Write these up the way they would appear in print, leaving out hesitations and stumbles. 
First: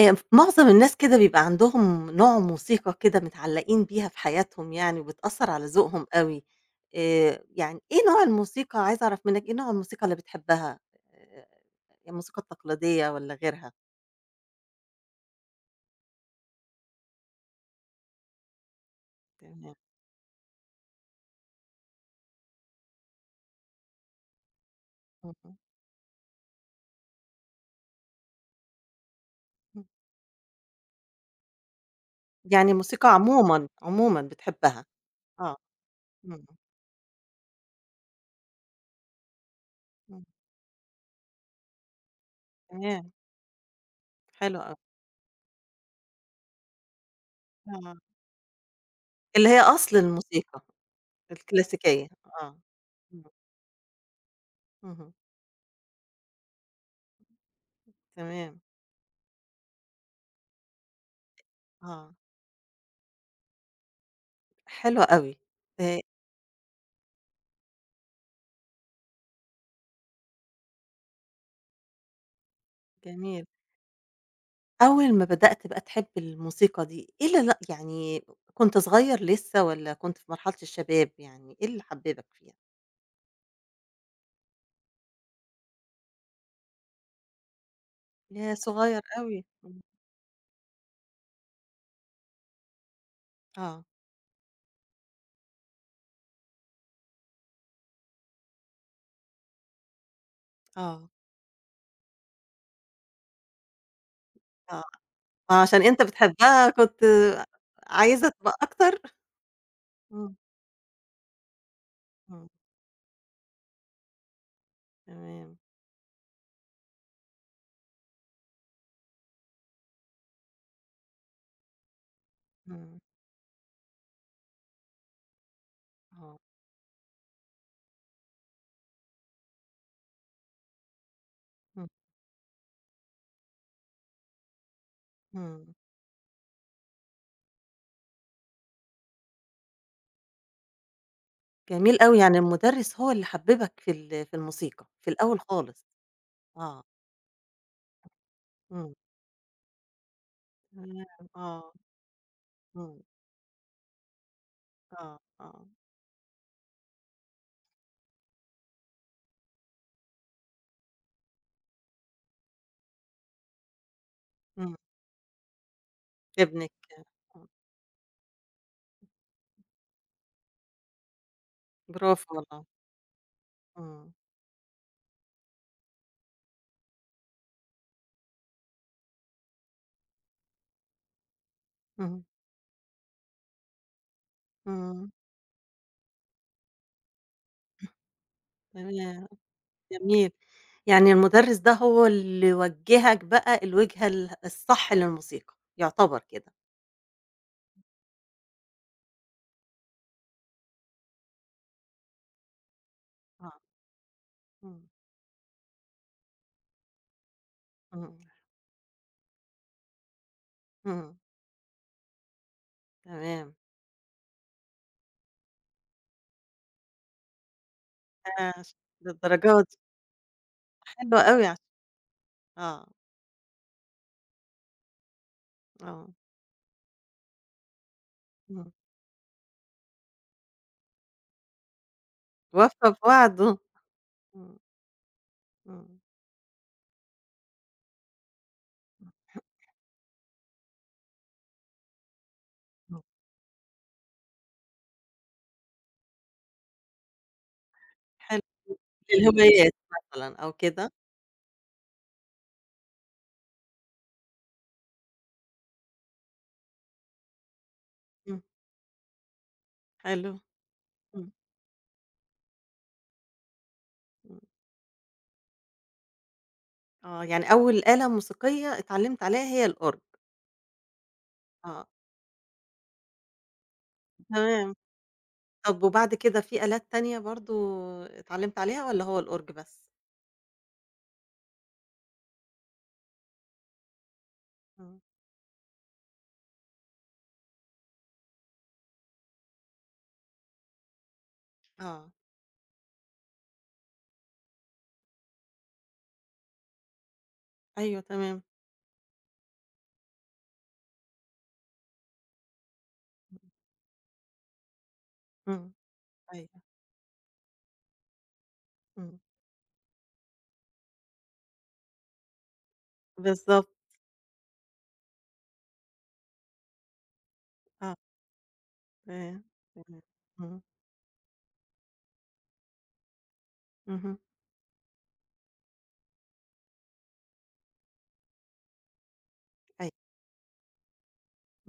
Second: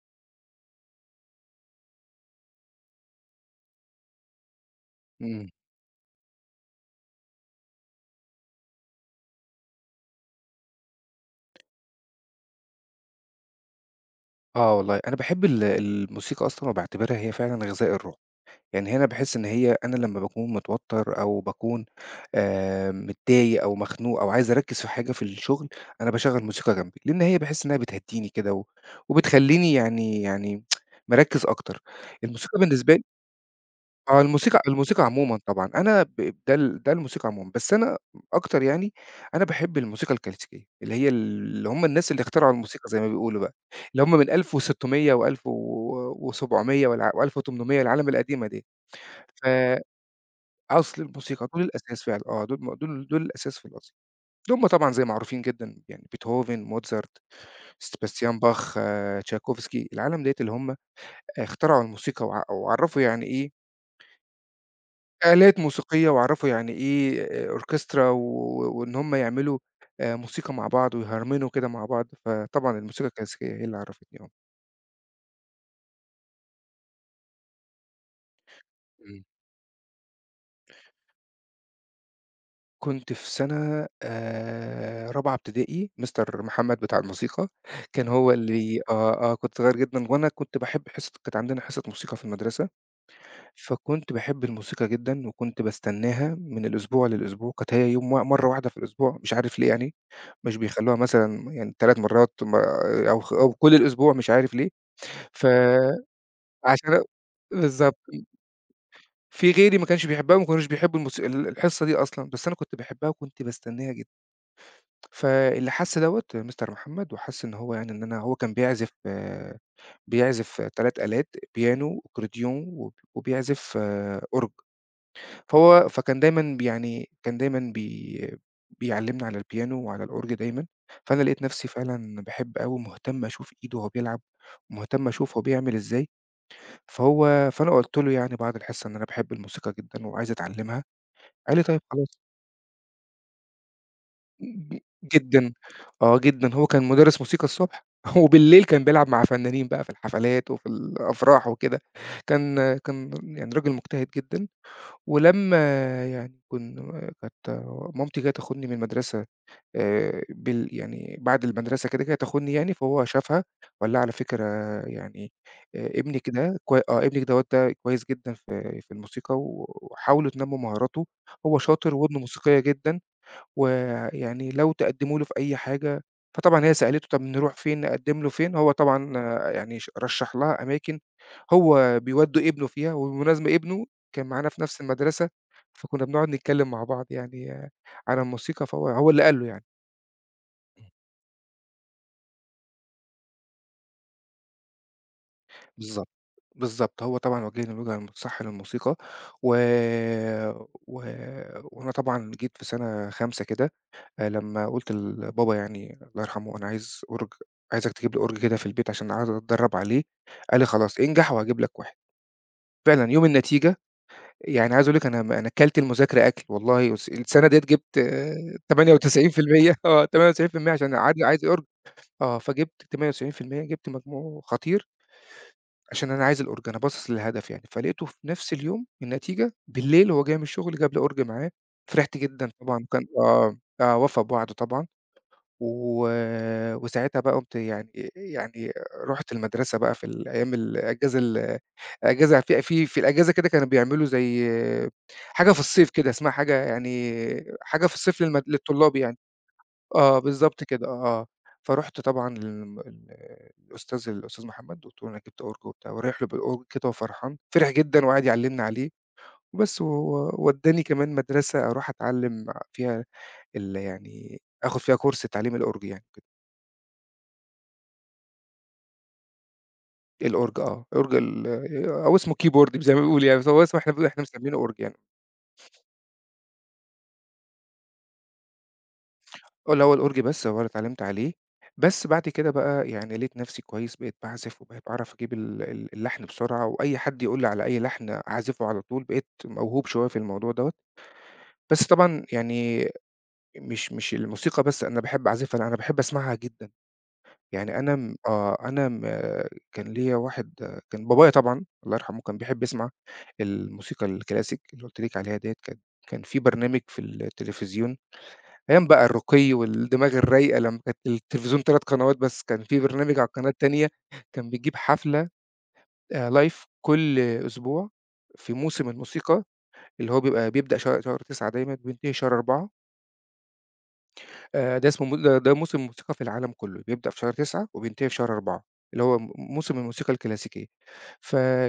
ف معظم الناس كده بيبقى عندهم نوع موسيقى كده متعلّقين بيها في حياتهم يعني إمم. وبتأثّر على ذوقهم أوي، يعني إيه نوع الموسيقى عايزة أعرف منّك إيه نوع الموسيقى اللي بتحبها؟ آآ الموسيقى التقليدية والّا غيرها؟ آه والله، أنا باحب الموسيقى أصلًا وباعتبرها هي فعلًا غذاء الروح، يعني هنا باحس إن هي تمام، أنا لمّا باكون متوتر أو باكون متضايق أو مخنوق أو عايز أركّز في حاجة في اهم، الشغل، أنا باشغّل موسيقى جنبي، لإن هي باحس إنها بتهدّيني كده وبتخلّيني إمم. يعني مركّز أكتر. الموسيقى يعني بالنسبة الموسيقى عمومًا، آه، عمومًا الموسيقى بتحبها، الموسيقى عمومًا آه، طبعًا، أنا ب إمم، ده ال ده الموسيقى عمومًا، بس أنا أكتر يعني أنا باحب الموسيقى إمم، الكلاسيكية، اللي هم الناس اللي اخترعوا الموسيقى زي ما تمام، بيقولوا بقى، اللي هم من حلو أوي، 1600 وألف و700 و1800 آه، العالم القديمة ديّة، اللي هي فأصل أصل الموسيقى الموسيقى دول الأساس الكلاسيكية، فعلًا، آه، آه، دول م دول دول إمم، الأساس في الأصل، اللي هم طبعًا زي اهم، معروفين جدًا يعني بيتهوفن، موتزارت، سباستيان تمام، باخ، آه، تشايكوفسكي، العالم ديّة اللي هم اخترعوا آه، الموسيقى وعرّفوا يعني إيه حلو أوي، آلات آآ موسيقية وعرّفوا يعني إيه أوركسترا وإن هم يعملوا موسيقى مع بعض ويهرمنوا كده مع بعض، فطبعًا الموسيقى جميل. الكلاسيكية هي اللي عرّفتني آه. أول ما بدأت بقى تحب الموسيقى دي، إيه اللي لأ يعني كنت صغير إمم. لسه والّا كنت في مرحلة الشباب يعني، إيه اللي حببك فيها؟ كنت في سَنة رابعة ابتدائي. مستر محمد بتاع الموسيقى كان هو ياه! اللي صغير أوي. كنت صغير إمم، جدًا، وأنا كنت باحب حصة، كانت عندنا حصة موسيقى في المدرسة، آه، فكنت باحب الموسيقى جدًا وكنت باستناها من الأسبوع للأسبوع، كانت هي يوم وا مرّة واحدة في الأسبوع، مش عارف ليه يعني. مش بيخلّوها آه، مثلًا يعني 3 مرّات ما أو خ أو كل الأسبوع مش عارف ليه، آه، عشان أنت فعشان بتحبها كنت بالضبط. عايزة تبقى أكتر؟ في غيري ما كانش إمم، بيحبها وما كانوش بيحبوا الموس ال الحصة دي أصلًا، بس إمم، أنا كنت باحبها وكنت باستناها جدًا. تمام، فاللي حَس دوّة مستر محمد وحَس إن هو يعني إن أنا هو كان بيعزف 3 آلات: بيانو، أكورديون، وب إمم، وبيعزف آه، أورج. فكان آه، دايمًا ب يعني كان دايمًا بيعلّمني على البيانو وعلى الأورج دايمًا، فأنا لقيت نفسي إمم، فعلًا باحب أوي، ومهتم أشوف إيده وهو بيلعب، ومهتم أشوف هو إمم، بيعمل إزاي، فأنا قُلت له يعني بعد الحصة إن أنا باحب الموسيقى جدًا وعايز أتعلّمها، قال لي: "طيب جميل خلاص." أوي، يعني المُدرّس هو اللي حببك في ال في ج الموسيقى، في الأول جدًا، خالص، آه جدًا، هو كان آه، مُدرّس موسيقى الصبح وبالليل كان إمم، بيلعب مع فنانين بقى في الحفلات وفي تمام، الأفراح آه، وكده، كان إمم، كان يعني راجل مجتهد جدًا. آه، ولمّا آه، يعني كنا كانت مامتي جاية تاخدني من المدرسة بال يعني بعد المدرسة كده، جاية تاخدني يعني، فهو شافها وقال لها: "على فكرة إمم، يعني ابنِك ده ابنِك كوي آه ابنِك دوّة آه، ده كويس جدًا في الموسيقى، وحاولوا تنمّوا مهاراته، هو شاطر ودنه برافو والله. موسيقية جدًا، إمم، ويعني لو تقدّموا له في أي حاجة." فطبعًا هي سألته: طَب نروح فين، نقدّم له فين؟ هو طبعًا آه، يعني رشّح لها أماكن هو اهم، بيودّوا ابنه فيها، وبالمناسبة ابنه كان معانا في نفس إمم، المدرسة، فكُنّا بنقعد نتكلّم مع بعض يعني آه، على الموسيقى، فهو اللي تمام، قال له يعني. جميل، يعني المُدرّس ده هو اللي وجّهك بقى الوجهة الصح للموسيقى، بالضبط. يعتبر كده، بالضبط، هو طبعًا وجّهني الوجهة الصح للموسيقى، و و وأنا طبعًا جيت في سَنة 5 آه، كده لمّا إمم، قُلت لبابا يعني الله يرحمه: "أنا عايز أورج، عايزك تجيب إمم، لي أورج كده في البيت عشان عايز أتدرّب عليه." قال لي: "خلاص، إمم، انجح وهاجيب لك واحد." فعلًا يوم تمام، النتيجة يعني عايز أقول لِك أنا أنا كلت المذاكرة أكل والله، السنة ديّة جبت عاش للدرجة دي، 98% آه 98% عشان حلو عاد عايز أوي عش أورج آه، فجبت آه، 98%، جبت مجموع خطير آه، عشان أنا عايز الأورج، أنا باصص للهدف يعني، فلقيته في نفس إمم، اليوم النتيجة بالليل وهو جاي من الشغل جاب لي أورج معاه، فرحت جدًا طبعًا، وفّى وكان آه، بوعده، آه، وفى بوعده إمم، طبعًا. إمم، و وساعتها بقى قُمت يعني يعني إمم، رُحت المدرسة بقى في أيام الأجازة ال أجازة في في في إمم، الأجازة كده كانوا بيعملوا زي حاجة في الصيف كده، اسمها حاجة يعني حاجة في الصيف حلو، للطلاب يعني. الهوايات آه، مثلًا أو بالضبط كده كده، آه. فرُحت طبعًا للم ال الأستاذ الأستاذ محمد، قُلت له: "أنا جِبت أورج وبتاع." ورايح له بالأورج كده وفرحان، فرح جدًا وقعد إمم، يعلّمنا عليه وبس، حلو، ودّاني كمان إمم، مدرسة أروح أتعلّم فيها إمم، يعني آخُد فيها كورس تعليم الأورج يعني. آه، يعني أول آلة موسيقية اتعلّمت عليها هي الأورج، الأورج آه، أورج ال آه، هو اسمه keyboard زي ما بيقولوا يعني، بس هو اسمه، إحنا مسمينه تمام. أورج يعني، طب وبعد كده في آلات تانية برضه اتعلّمت عليها والّا هو الأورج آه، بس؟ اللي هو الأورج بس هو أنا اتعلّمت عليه، بس بعد كده بقى يعني لقيت نَفْسي كويس، بقيت باعزف وبقيت إمم، باعرف أجيب ال ال اللحن بسرعة، وأي حد يقول لي على أي لحن أعزفه على طول، بقيت موهوب شوية في الموضوع دوّة، بس آه، طبعًا يعني مش الموسيقى بس أنا باحب أعزفها، لأ، أنا باحب أسمعها جدًا. يعني أنا أيوه م تمام، آه، أنا م كان ليّا واحد آه، كان بابايا طبعًا الله يرحمه كان بيحب يسمع الموسيقى الكلاسيك اللي قُلت لِك عليها ديّة، إمم، كان في أيوه، برنامج في التلفزيون أيام بقى إمم، الرقي والدماغ الرايقة لمّا كانت التلفزيون 3 قنوات بس، كان في برنامج على القناة بالضبط، التانية، كان بيجيب حفلة live كل أسبوع آه، في موسم تمام، الموسيقى، تمام، اللي هو بيبقى إمم، بيبدأ شهر 9 دايمًا وبينتهي شهر 4. اهم، ده اسمه م ده ده موسم موسيقى في العالم كُلّه، بيبدأ في شهر 9 وبينتهي في شهر 4، اللي هو موسم أيوه، الموسيقى الكلاسيكية.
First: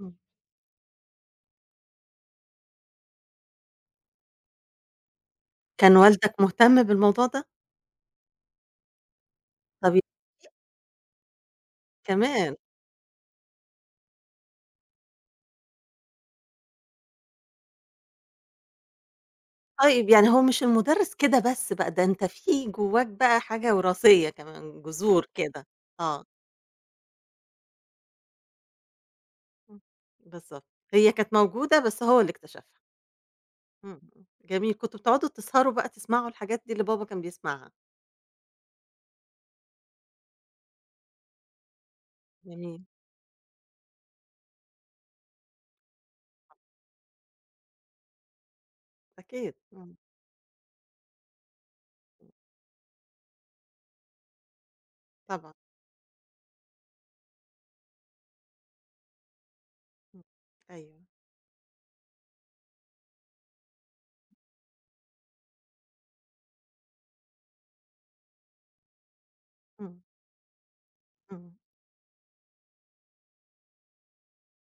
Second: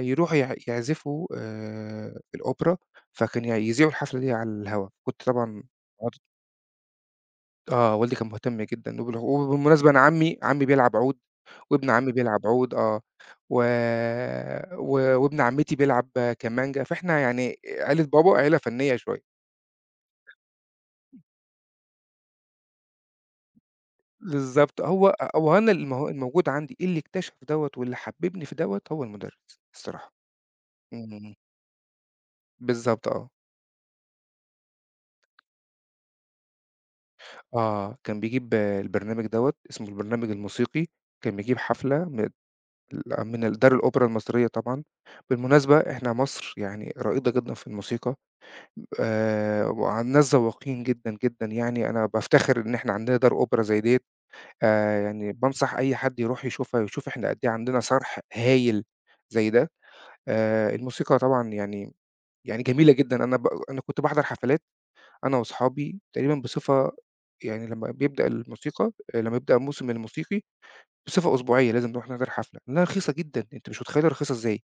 إمم، يعزفوا في الأوبرا، فكان يذيعوا الحفلة دي على الهوا، كنت طبعًا كان قعدت والدك مهتم بالموضوع ده؟ آه، والدي كان مهتم جدًا، وبالمناسبة طب أنا عمي بيلعب عُود، وابن عمي بيلعب كمان! عُود آه، و و وابن عمتي بيلعب كمانجا، فإحنا يعني عيلة بابا عيلة فنية شوية. طيب يعني هو مش المُدرّس كده بس بقى، ده أنت في جواك بقى حاجة وراثية بالضبط، كمان، هو جذور هو كده، أنا آه، الموجود عندي إيه اللي اكتشف دوّة، واللي حبّبني في دوّة هو المدرس إمم، الصراحة، بالضبط، هي كانت إمم، موجودة بس هو اللي اكتشفها، بالضبط آه، إمم، إمم، جميل، كنتم بتقعدوا تسهروا بقى تسمعوا الحاجات دي اللي بابا كان بيسمعها؟ آه، كان بيجيب آه، البرنامج دوّة اسمه البرنامج الموسيقي، كان بيجيب حفلة من ال جميل. من ال دار الأوبرا المصرية طبعًا، بالمناسبة إحنا مصر يعني رائدة جدًا في الموسيقى، أكيد. إمم، وناس ذواقين جدًا، جدًا، يعني أنا إمم، بافتخر إن إحنا عندنا دار أوبرا زي ديّة، يعني طبعًا. بانصح أي حد يروح يشوفها، يشوف إحنا قد إيه عندنا صرح هايل زي ده. إمم. أيوه. الموسيقى طبعًا يعني يعني جميلة جدًا، أنا كنت باحضر حفلات أنا وأصحابي تقريبًا بصفة يعني، لمّا بيبدأ الموسيقى لمّا يبدأ الموسم إمم، الموسيقي بصفة إمم. أسبوعية لازم نروح نحضر حفلة، لأنها رخيصة جدًا، أنت مش متخيّل هي رخيصة إزاي،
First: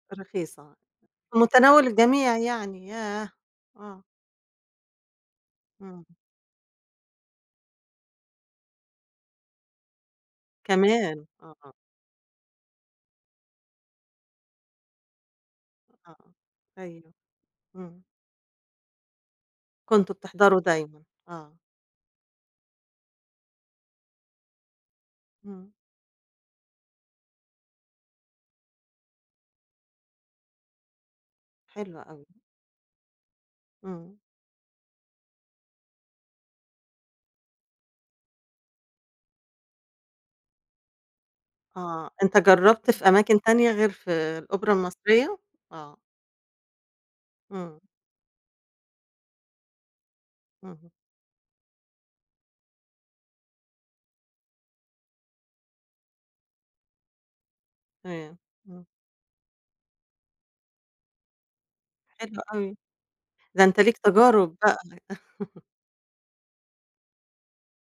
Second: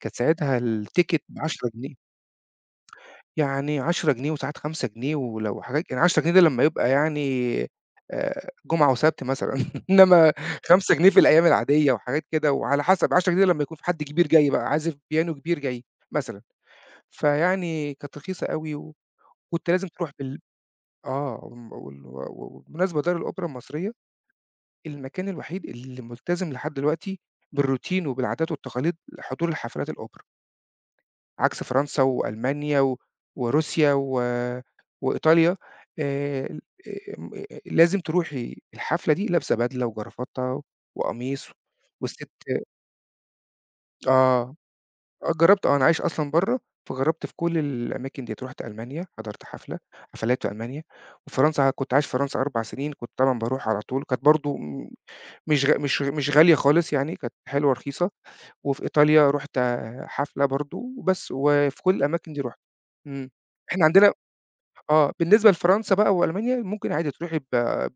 كانت ساعتها رخيصة. التيكت في ب10 متناول جنيه، الجميع يعني، ياه! يعني آه. 10 جنيه وساعات 5 جنيه، ولو حاجات يعني إمم. 10 جنيه ده لمّا يبقى يعني جمعة وسبت مثلًا، إنّما 5 جنيه في كمان! الأيام آه، آه، العادية وحاجات كده، وعلى حسب 10 جنيه لمّا يكون في حد كبير جاي بقى، عازف بيانو كبير جاي آه. مثلًا. أيوه. فيعني إمم. كانت رخيصة أوي، وكنت لازم تروح كنتم بتحضروا دايمًا. آه، آه. وم وال و وبالمناسبة دار الأوبرا المصرية المكان الوحيد إمم. اللي ملتزم لحد دلوقتي بالروتين وبالعادات والتقاليد لحضور الحفلات الأوبرا، عكس حلو فرنسا أوي. وألمانيا وروسيا إمم. وإيطاليا. ال آمم، لازم تروحي الحفلة دي لابسة بدلة وجرافطة وقميص، آه. والست أنت جرّبت في أماكن تانية غير في آه. الأوبرا آه، المصرية؟ جرّبت آه، أنا آه. عايش أصلًا برّه، فجرّبت في كل إمم، الأماكن ديّة، رُحت ألمانيا، حضرت حفلات في ألمانيا، اهم. وفرنسا كنت عايش في فرنسا 4 سنين، كنت طبعًا باروح على طول، كانت برضه م مش غ مش غ مش غالية خالص يعني، كانت حلوة رخيصة، تمام. وفي إمم. إيطاليا رُحت آه، حفلة برضه وبس، وفي كل الأماكن حلو دي رُحت. أوي. إمم. ده أنت إحنا ليك عندنا تجارب بقى. آه، بالنسبة لفرنسا بقى وألمانيا ممكن عادي تروحي ب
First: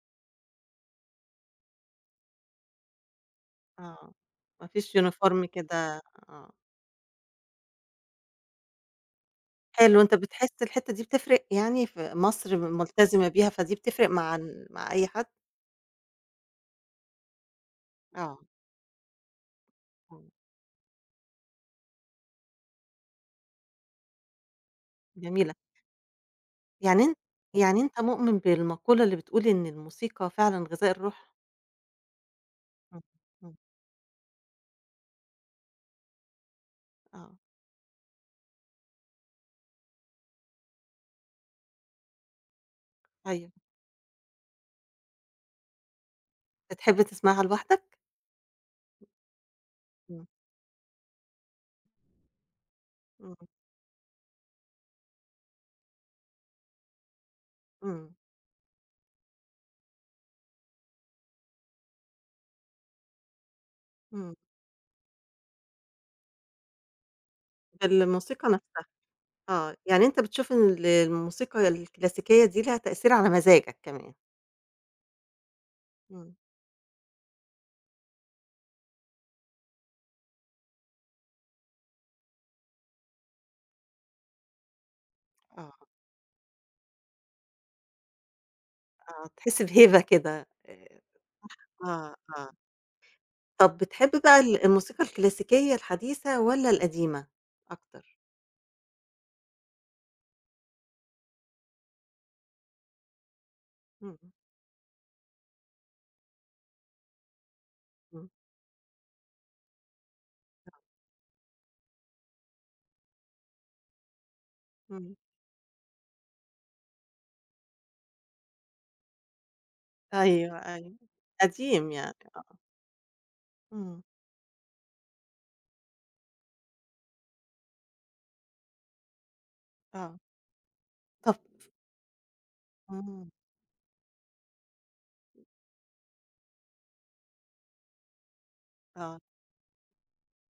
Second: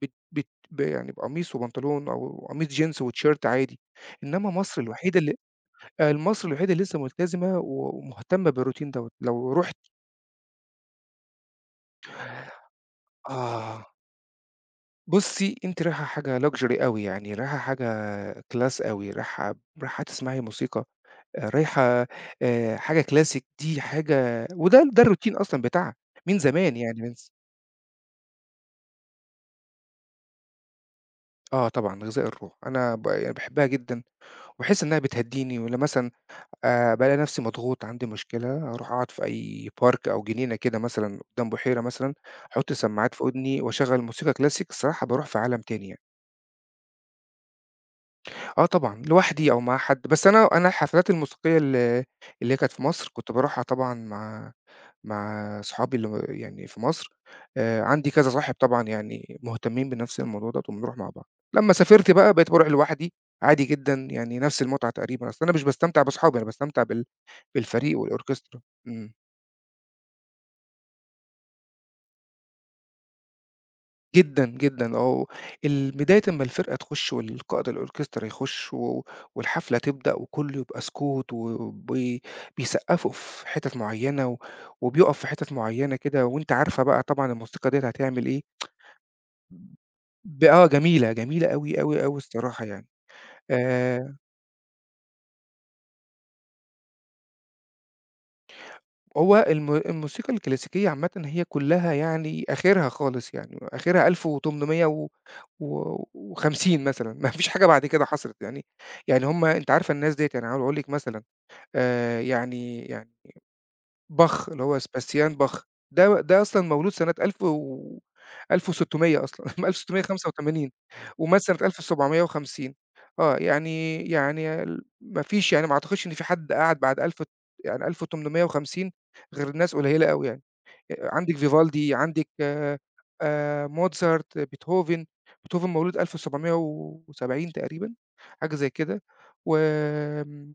بت بت ب يعني بقميص وبنطلون، أو قميص جينز وتيشيرت عادي، آه. إنّما ما مصر فيش الوحيدة اللي يونيفورم كده مصر آه. الوحيدة اللي لسه ملتزمة ومهتمة بالروتين دوّة، لو رُحت حلو، أنت بتحس الحتّة دي بتفرق يعني في مصر ملتزمة بيها، فدي آه، بتفرق مع مع أي حد؟ بُصّي، أنتِ رايحة حاجة luxury أوي يعني، رايحة حاجة آه، class أوي، رايحة آه، تسمعي موسيقى، رايحة حاجة classic، دي حاجة، ده الروتين جميلة. أصلًا بتاعها من زمان يعني، يعني من أن س يعني أنت مؤمن بالمقولة اللي بتقول إن الموسيقى فعلًا غذاء الروح؟ آه طبعًا غذاء الروح، أنا إمم، يعني إمم، باحبها جدًا، وأحس إنها بتهدّيني، ولما مثلًا بالاقي آه، نفسي مضغوط، عندي مشكلة، أروح أقعد في أي park أو جنينة كده مثلًا قدّام بحيرة مثلًا، أحُط سماعات في أيوه. ودني وأشغّل موسيقى كلاسيك، الصراحة باروح في عالم تاني يعني. بتحب تسمعها لوحدك؟ آه طبعًا، لوحدي أو مع حد، إمم، بس أنا الحفلات الموسيقية اللي هي كانت في مصر كنت إمم، باروحها طبعًا مع صحابي اللي يعني في مصر، عندي إمم، كذا صاحب طبعًا يعني مهتمين بنفس الموضوع دوّة وبنروح مع بعض. لمّا سافرت بقى بقيت باروح لوحدي عادي جدًا، إمم، يعني نفس المتعة تقريبًا، أصل أنا مش باستمتع باصحابي، أنا باستمتع بالفريق بالموسيقى والأوركسترا. نفسها، إمم. آه، يعني أنت بتشوف إن الموسيقى الكلاسيكية دي ليها تأثير على مزاجك كمان؟ جدًا، جدًا آه، بداية إمم، أمّا الفرقة تخُش والقائد الأوركسترا يخُش، والحفلة تبدأ وكلّه يبقى سكوت، بيسقّفوا في حِتَت معيّنة، وبيُقف في حِتَت آه، معيّنة كده، وأنت عارفة بقى طبعًا الموسيقى ديّة هتعمل إيه، آه، تحس بهيبة كده، آه جميلة، جميلة أوي، أوي، آه، أوي آه. الصراحة يعني. طب بتحب آآ بقى الموسيقى الكلاسيكية الحديثة والّا القديمة أكتر؟ هو الموسيقى الكلاسيكية عامةً هي كلّها يعني آخرها خالص يعني، آخرها إمم، 1800 و و وخمسين مثلًا، ما فيش حاجة بعد كده إمم، حصلت يعني، يعني هُم أنتِ عارفة الناس ديّة يعني هاقول لك مثلًا يعني باخ، اللي هو إمم. سباستيان باخ. ده أصلًا مولود سنة ألف و 1600 أصلًا أيوه، 1685، أيوه. ومات سنة قديم يعني آه. 1750. آه، يعني إمم، يعني ال ما فيش يعني ما أعتقدش إن في حد قعد بعد ألف وت يعني 1850 غير ناس قليلة آه. أوي يعني. طب عندِك فيفالدي، عندِك إمم، موتزارت، بيتهوفن. بيتهوفن مولود 1770 تقريبًا، حاجة زي كده. آه. وآمم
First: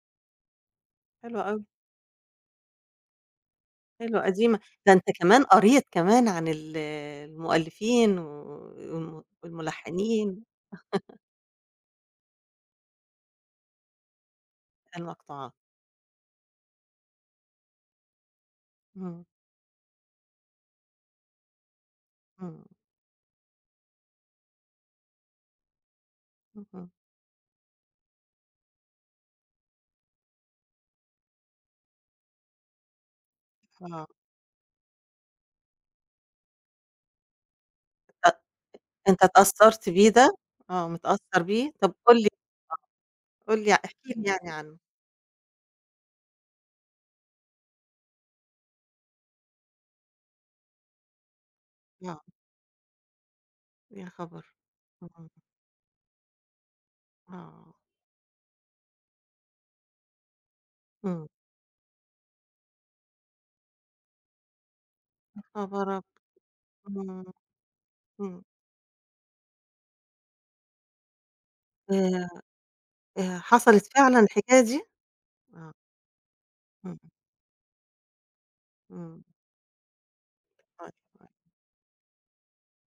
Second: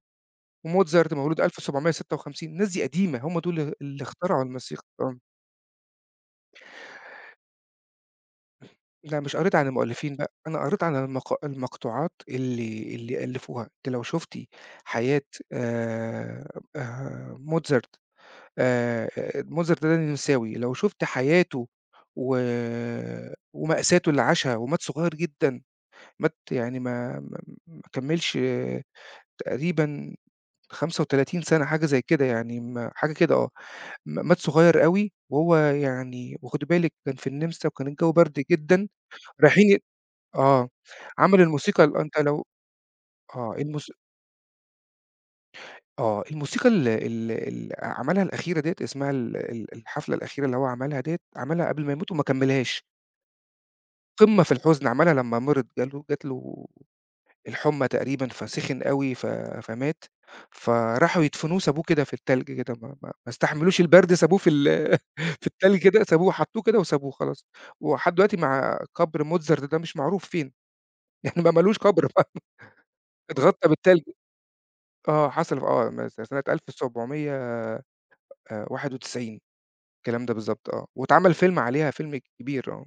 وMozart حلو مولود أوي، 1756. الناس دي قديمة، هم دول اللي حلو اخترعوا قديمة. الموسيقى، ده أنت آه. كمان قريت كمان عن ال المؤلفين و لأ، والم مش قريت عن المؤلفين بقى، والملحنين أنا قريت عن المقطوعات اللي ألفوها. أنتِ لو شُفتِ حياة المقطوعات. آآ آآ Mozart آآ إمم، Mozart ده نمساوي. لو شُفت حياته و إمم، ومأساته اللي عاشها ومات صغير جدًا. مات يعني اهم. ما كمّلش تقريبًا 35 سَنة، حاجة زي كده يعني، ما حاجة كده، آه. آه. مات صغير أوي، وهو يعني، وخدي بالِك كان في النمسا وكان الجو أ برد جدًا. أنت رايحين ي اتأثّرت بيه ده؟ آه، آه، عمل متأثّر بيه؟ الموسيقى طب ال قُل أنت لي لو آه، قُل لي الموس احكِ لي يعني عنه. آه، الموسيقى ال ال ال عملها الأخيرة ديّة اسمها ال ال الحفلة الأخيرة اللي هو عملها ديّة، عملها قبل ما يموت آه، وما كمّلهاش. يا قمة خبر! في الحزن، عملها إمم. لمّا مرض، جات له آه، الحُمّى تقريبًا، فسِخِن أوي فمات. فراحوا إمم، يدفنوه، سابوه كده في التلج كده، ما استحملوش البرد، سابوه في ال في التلج خبر أب كده، سابوه، حطّوه كده إمم، وسابوه خلاص. ولحد دلوقتي إمم، مع قبر موتزارت ده مش معروف فين، يعني ما لوش قبر. آآ، اتغطّى حصلت بالتلج، فعلًا الحكاية دي؟ آه، حصل ف آه، آه م سنة إمم، إمم، 1791 الكلام ده بالضبط، آه، طيب، طيب، واتعمل فيلم عليها، فيلم كبير، آه.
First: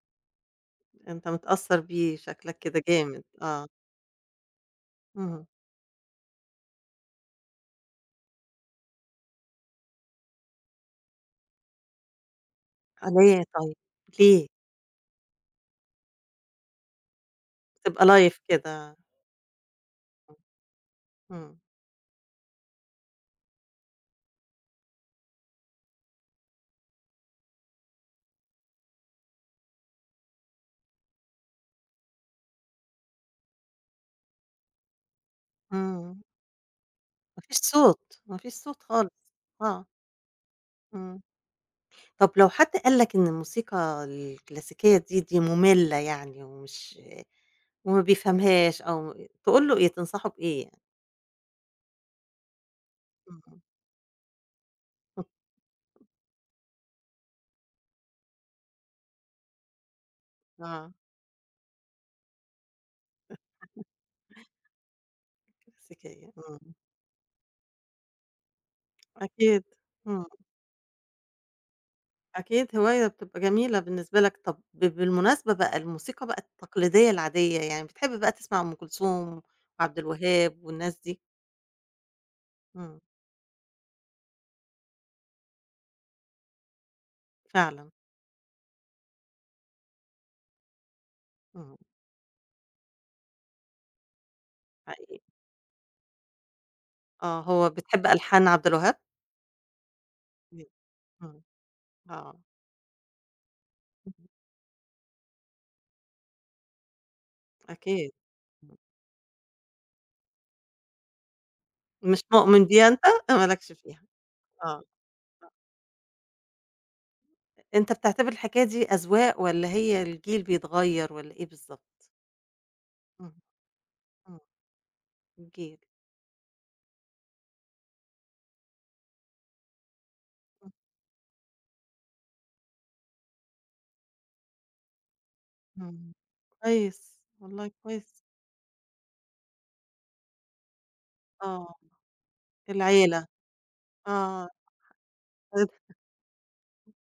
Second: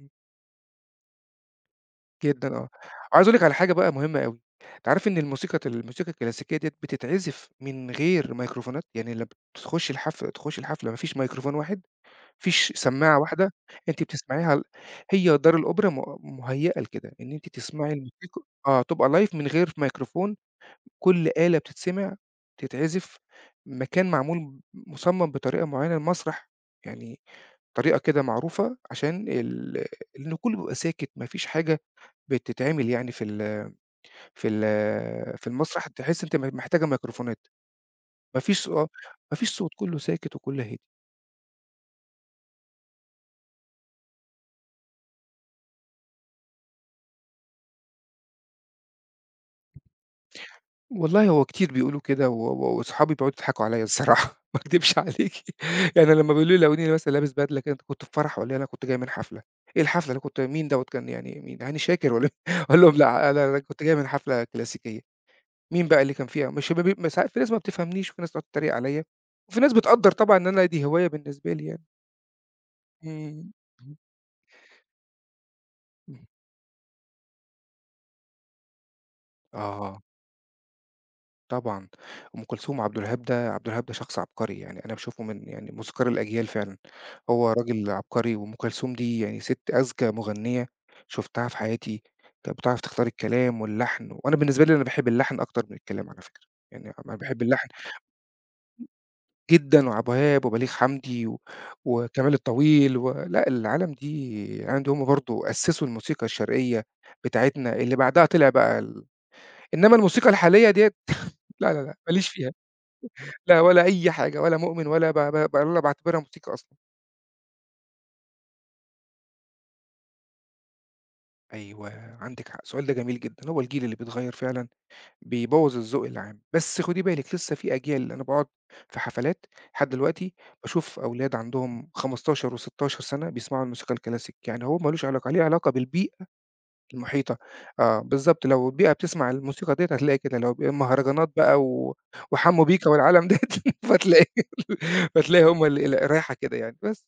أنت متأثّر بيه جدًا، شكلك آه. كده جامد، وعايز أقول لِك على آه، حاجة بقى مهمة أوي. أنتِ عارف إن اهم، الموسيقى الكلاسيكية ديّة بتتعزف من غير ميكروفونات؟ يعني لمّا بتخشي الحفلة تخشي الحفلة ما فيش ميكروفون واحد، ما فيش سماعة ليه واحدة. طيب، أنتِ ليه؟ بتسمعيها هي دار الأوبرا مهيّأة لكده، إن أنتِ تسمعي بتبقى live الموسيقى، آه، كده، تبقى لايف من غير ميكروفون. كل إمم، آلة بتتسمع، بتتعزف، مكان معمول مُصمم بطريقة معيّنة، المسرح يعني طريقة كده معروفة عشان لإن كُلّه بيبقى ساكت، ما فيش حاجة بتتعمل يعني في ال في المسرح، إمم، تحس أنت محتاجة ما ميكروفونات. فيش صوت، ما ما فيش فيش صو صوت خالص، ما فيش صوت، آه، كُلّه ساكت وكُلّه هادي. إمم، طب لو حد قال لك إن الموسيقى الكلاسيكية دي، دي مملة يعني ومش وما بيفهمهاش أو تقول له إيه، تنصحه بإيه يعني؟ والله هو كتير بيقولوا كده و و وأصحابي بيقعدوا إمم، يضحكوا عليّا الصراحة، ما أكدبش عليكِ، يعني لمّا بيقولوا لي لاقوني مثلًا لابس بدلة كده، أنت كنت في فرح والّا إيه؟ أنا كنت جاي من حفلة. إيه الحفلة اللي كنت، مين دوّة آه. كان يعني، مين، هاني شاكر والّا مين؟ أقول لهم لأ، أنا كنت جاي من حفلة كلاسيكية. مين بقى اللي كان كلاسيكية، فيها؟ مش إمم، ما بي ما ساعات في ناس ما بتفهمنيش، وفي ناس تقعد تتريق عليَّ، وفي أكيد، ناس بتقدّر إمم، طبعًا إن أنا دي هواية بالنسبة لي يعني. أكيد هواية بتبقى إمم. جميلة اهم، بالنسبة لك، طب ب بالمناسبة بقى الموسيقى إمم. بقى التقليدية العادية، يعني بتحب بقى تسمع أم كلثوم وعبد آه، الوهاب والناس دي؟ طبعًا. أم كلثوم إمم، وعبد الوهاب، عبد الوهاب ده شخص عبقري، يعني أنا باشوفه من يعني موسيقار الأجيال فعلًا، هو فعلًا، راجل عبقري، وأم كلثوم دي يعني سِت أذكى مغنية شُفتها في إمم، حياتي، كانت بتعرف تختار الكلام واللحن، وأنا بالنسبة لي أنا باحب حقيقي، اللحن أكتر من الكلام على فكرة، يعني أنا آه، باحب اللحن هو بتحب ألحان عبد الوهاب؟ جدًا، وعبد الوهاب إمم، وبليغ حمدي إمم، وكمال آه، الطويل لأ، العالم اهم، دي العالم دي هُم برضه أسسوا الموسيقى الشرقية بتاعتنا، اللي أكيد، بعدها طلع إمم، بقى إنّما الموسيقى الحالية ديّة، لا، لا، لأ، ما مش ليش فيها، مؤمن بيها أنت؟ ما لا لكش ولا فيها، أي حاجة ولا آه، مؤمن ولا ب ب ولا باعتبرها موسيقى أصلًا. أنت بتعتبر الحكاية دي أذواق والّا هي الجيل بيتغيّر والّا إيه بالضبط؟ أيوه، عندِك حق، السؤال ده جميل إمم، جدًا، هو الجيل اللي بيتغيّر إمم، فعلًا بيبوّظ الجيل. الذوق العام، بس خُدي بالِك لسه في أجيال، أنا باقعد في حفلات لحد دلوقتي باشوف أولاد عندهم 15 و16 سَنة بيسمعوا الموسيقى الكلاسيك، يعني هو ما لوش علاقة، ليه علاقة إمم، بالبيئة كويس، المحيطة، والله آه، كويس، بالضبط، لو البيئة بتسمع الموسيقى ديّة هتلاقي كده، لو مهرجانات بقى آه، وحمو بيكا العيلة، والعالم ديّة، فتلاقي آه، فتلاقي هم ال ال رايحة كده يعني، بس.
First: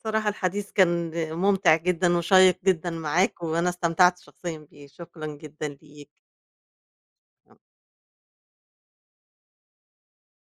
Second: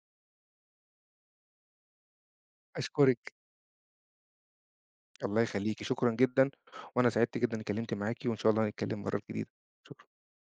بصراحة الحديث كان ممتع جدًا وشيّق جدًا أشكرِك، معاك، وأنا استمتعت شخصيًا بيه، شكرًا الله جدًا يخليكِ، ليك. شكرًا جدًا، وأنا سعدت جدًا إني اتكلمت معاكِ، وإن شاء الله نتكلم المرّة الجديدة، شكرًا.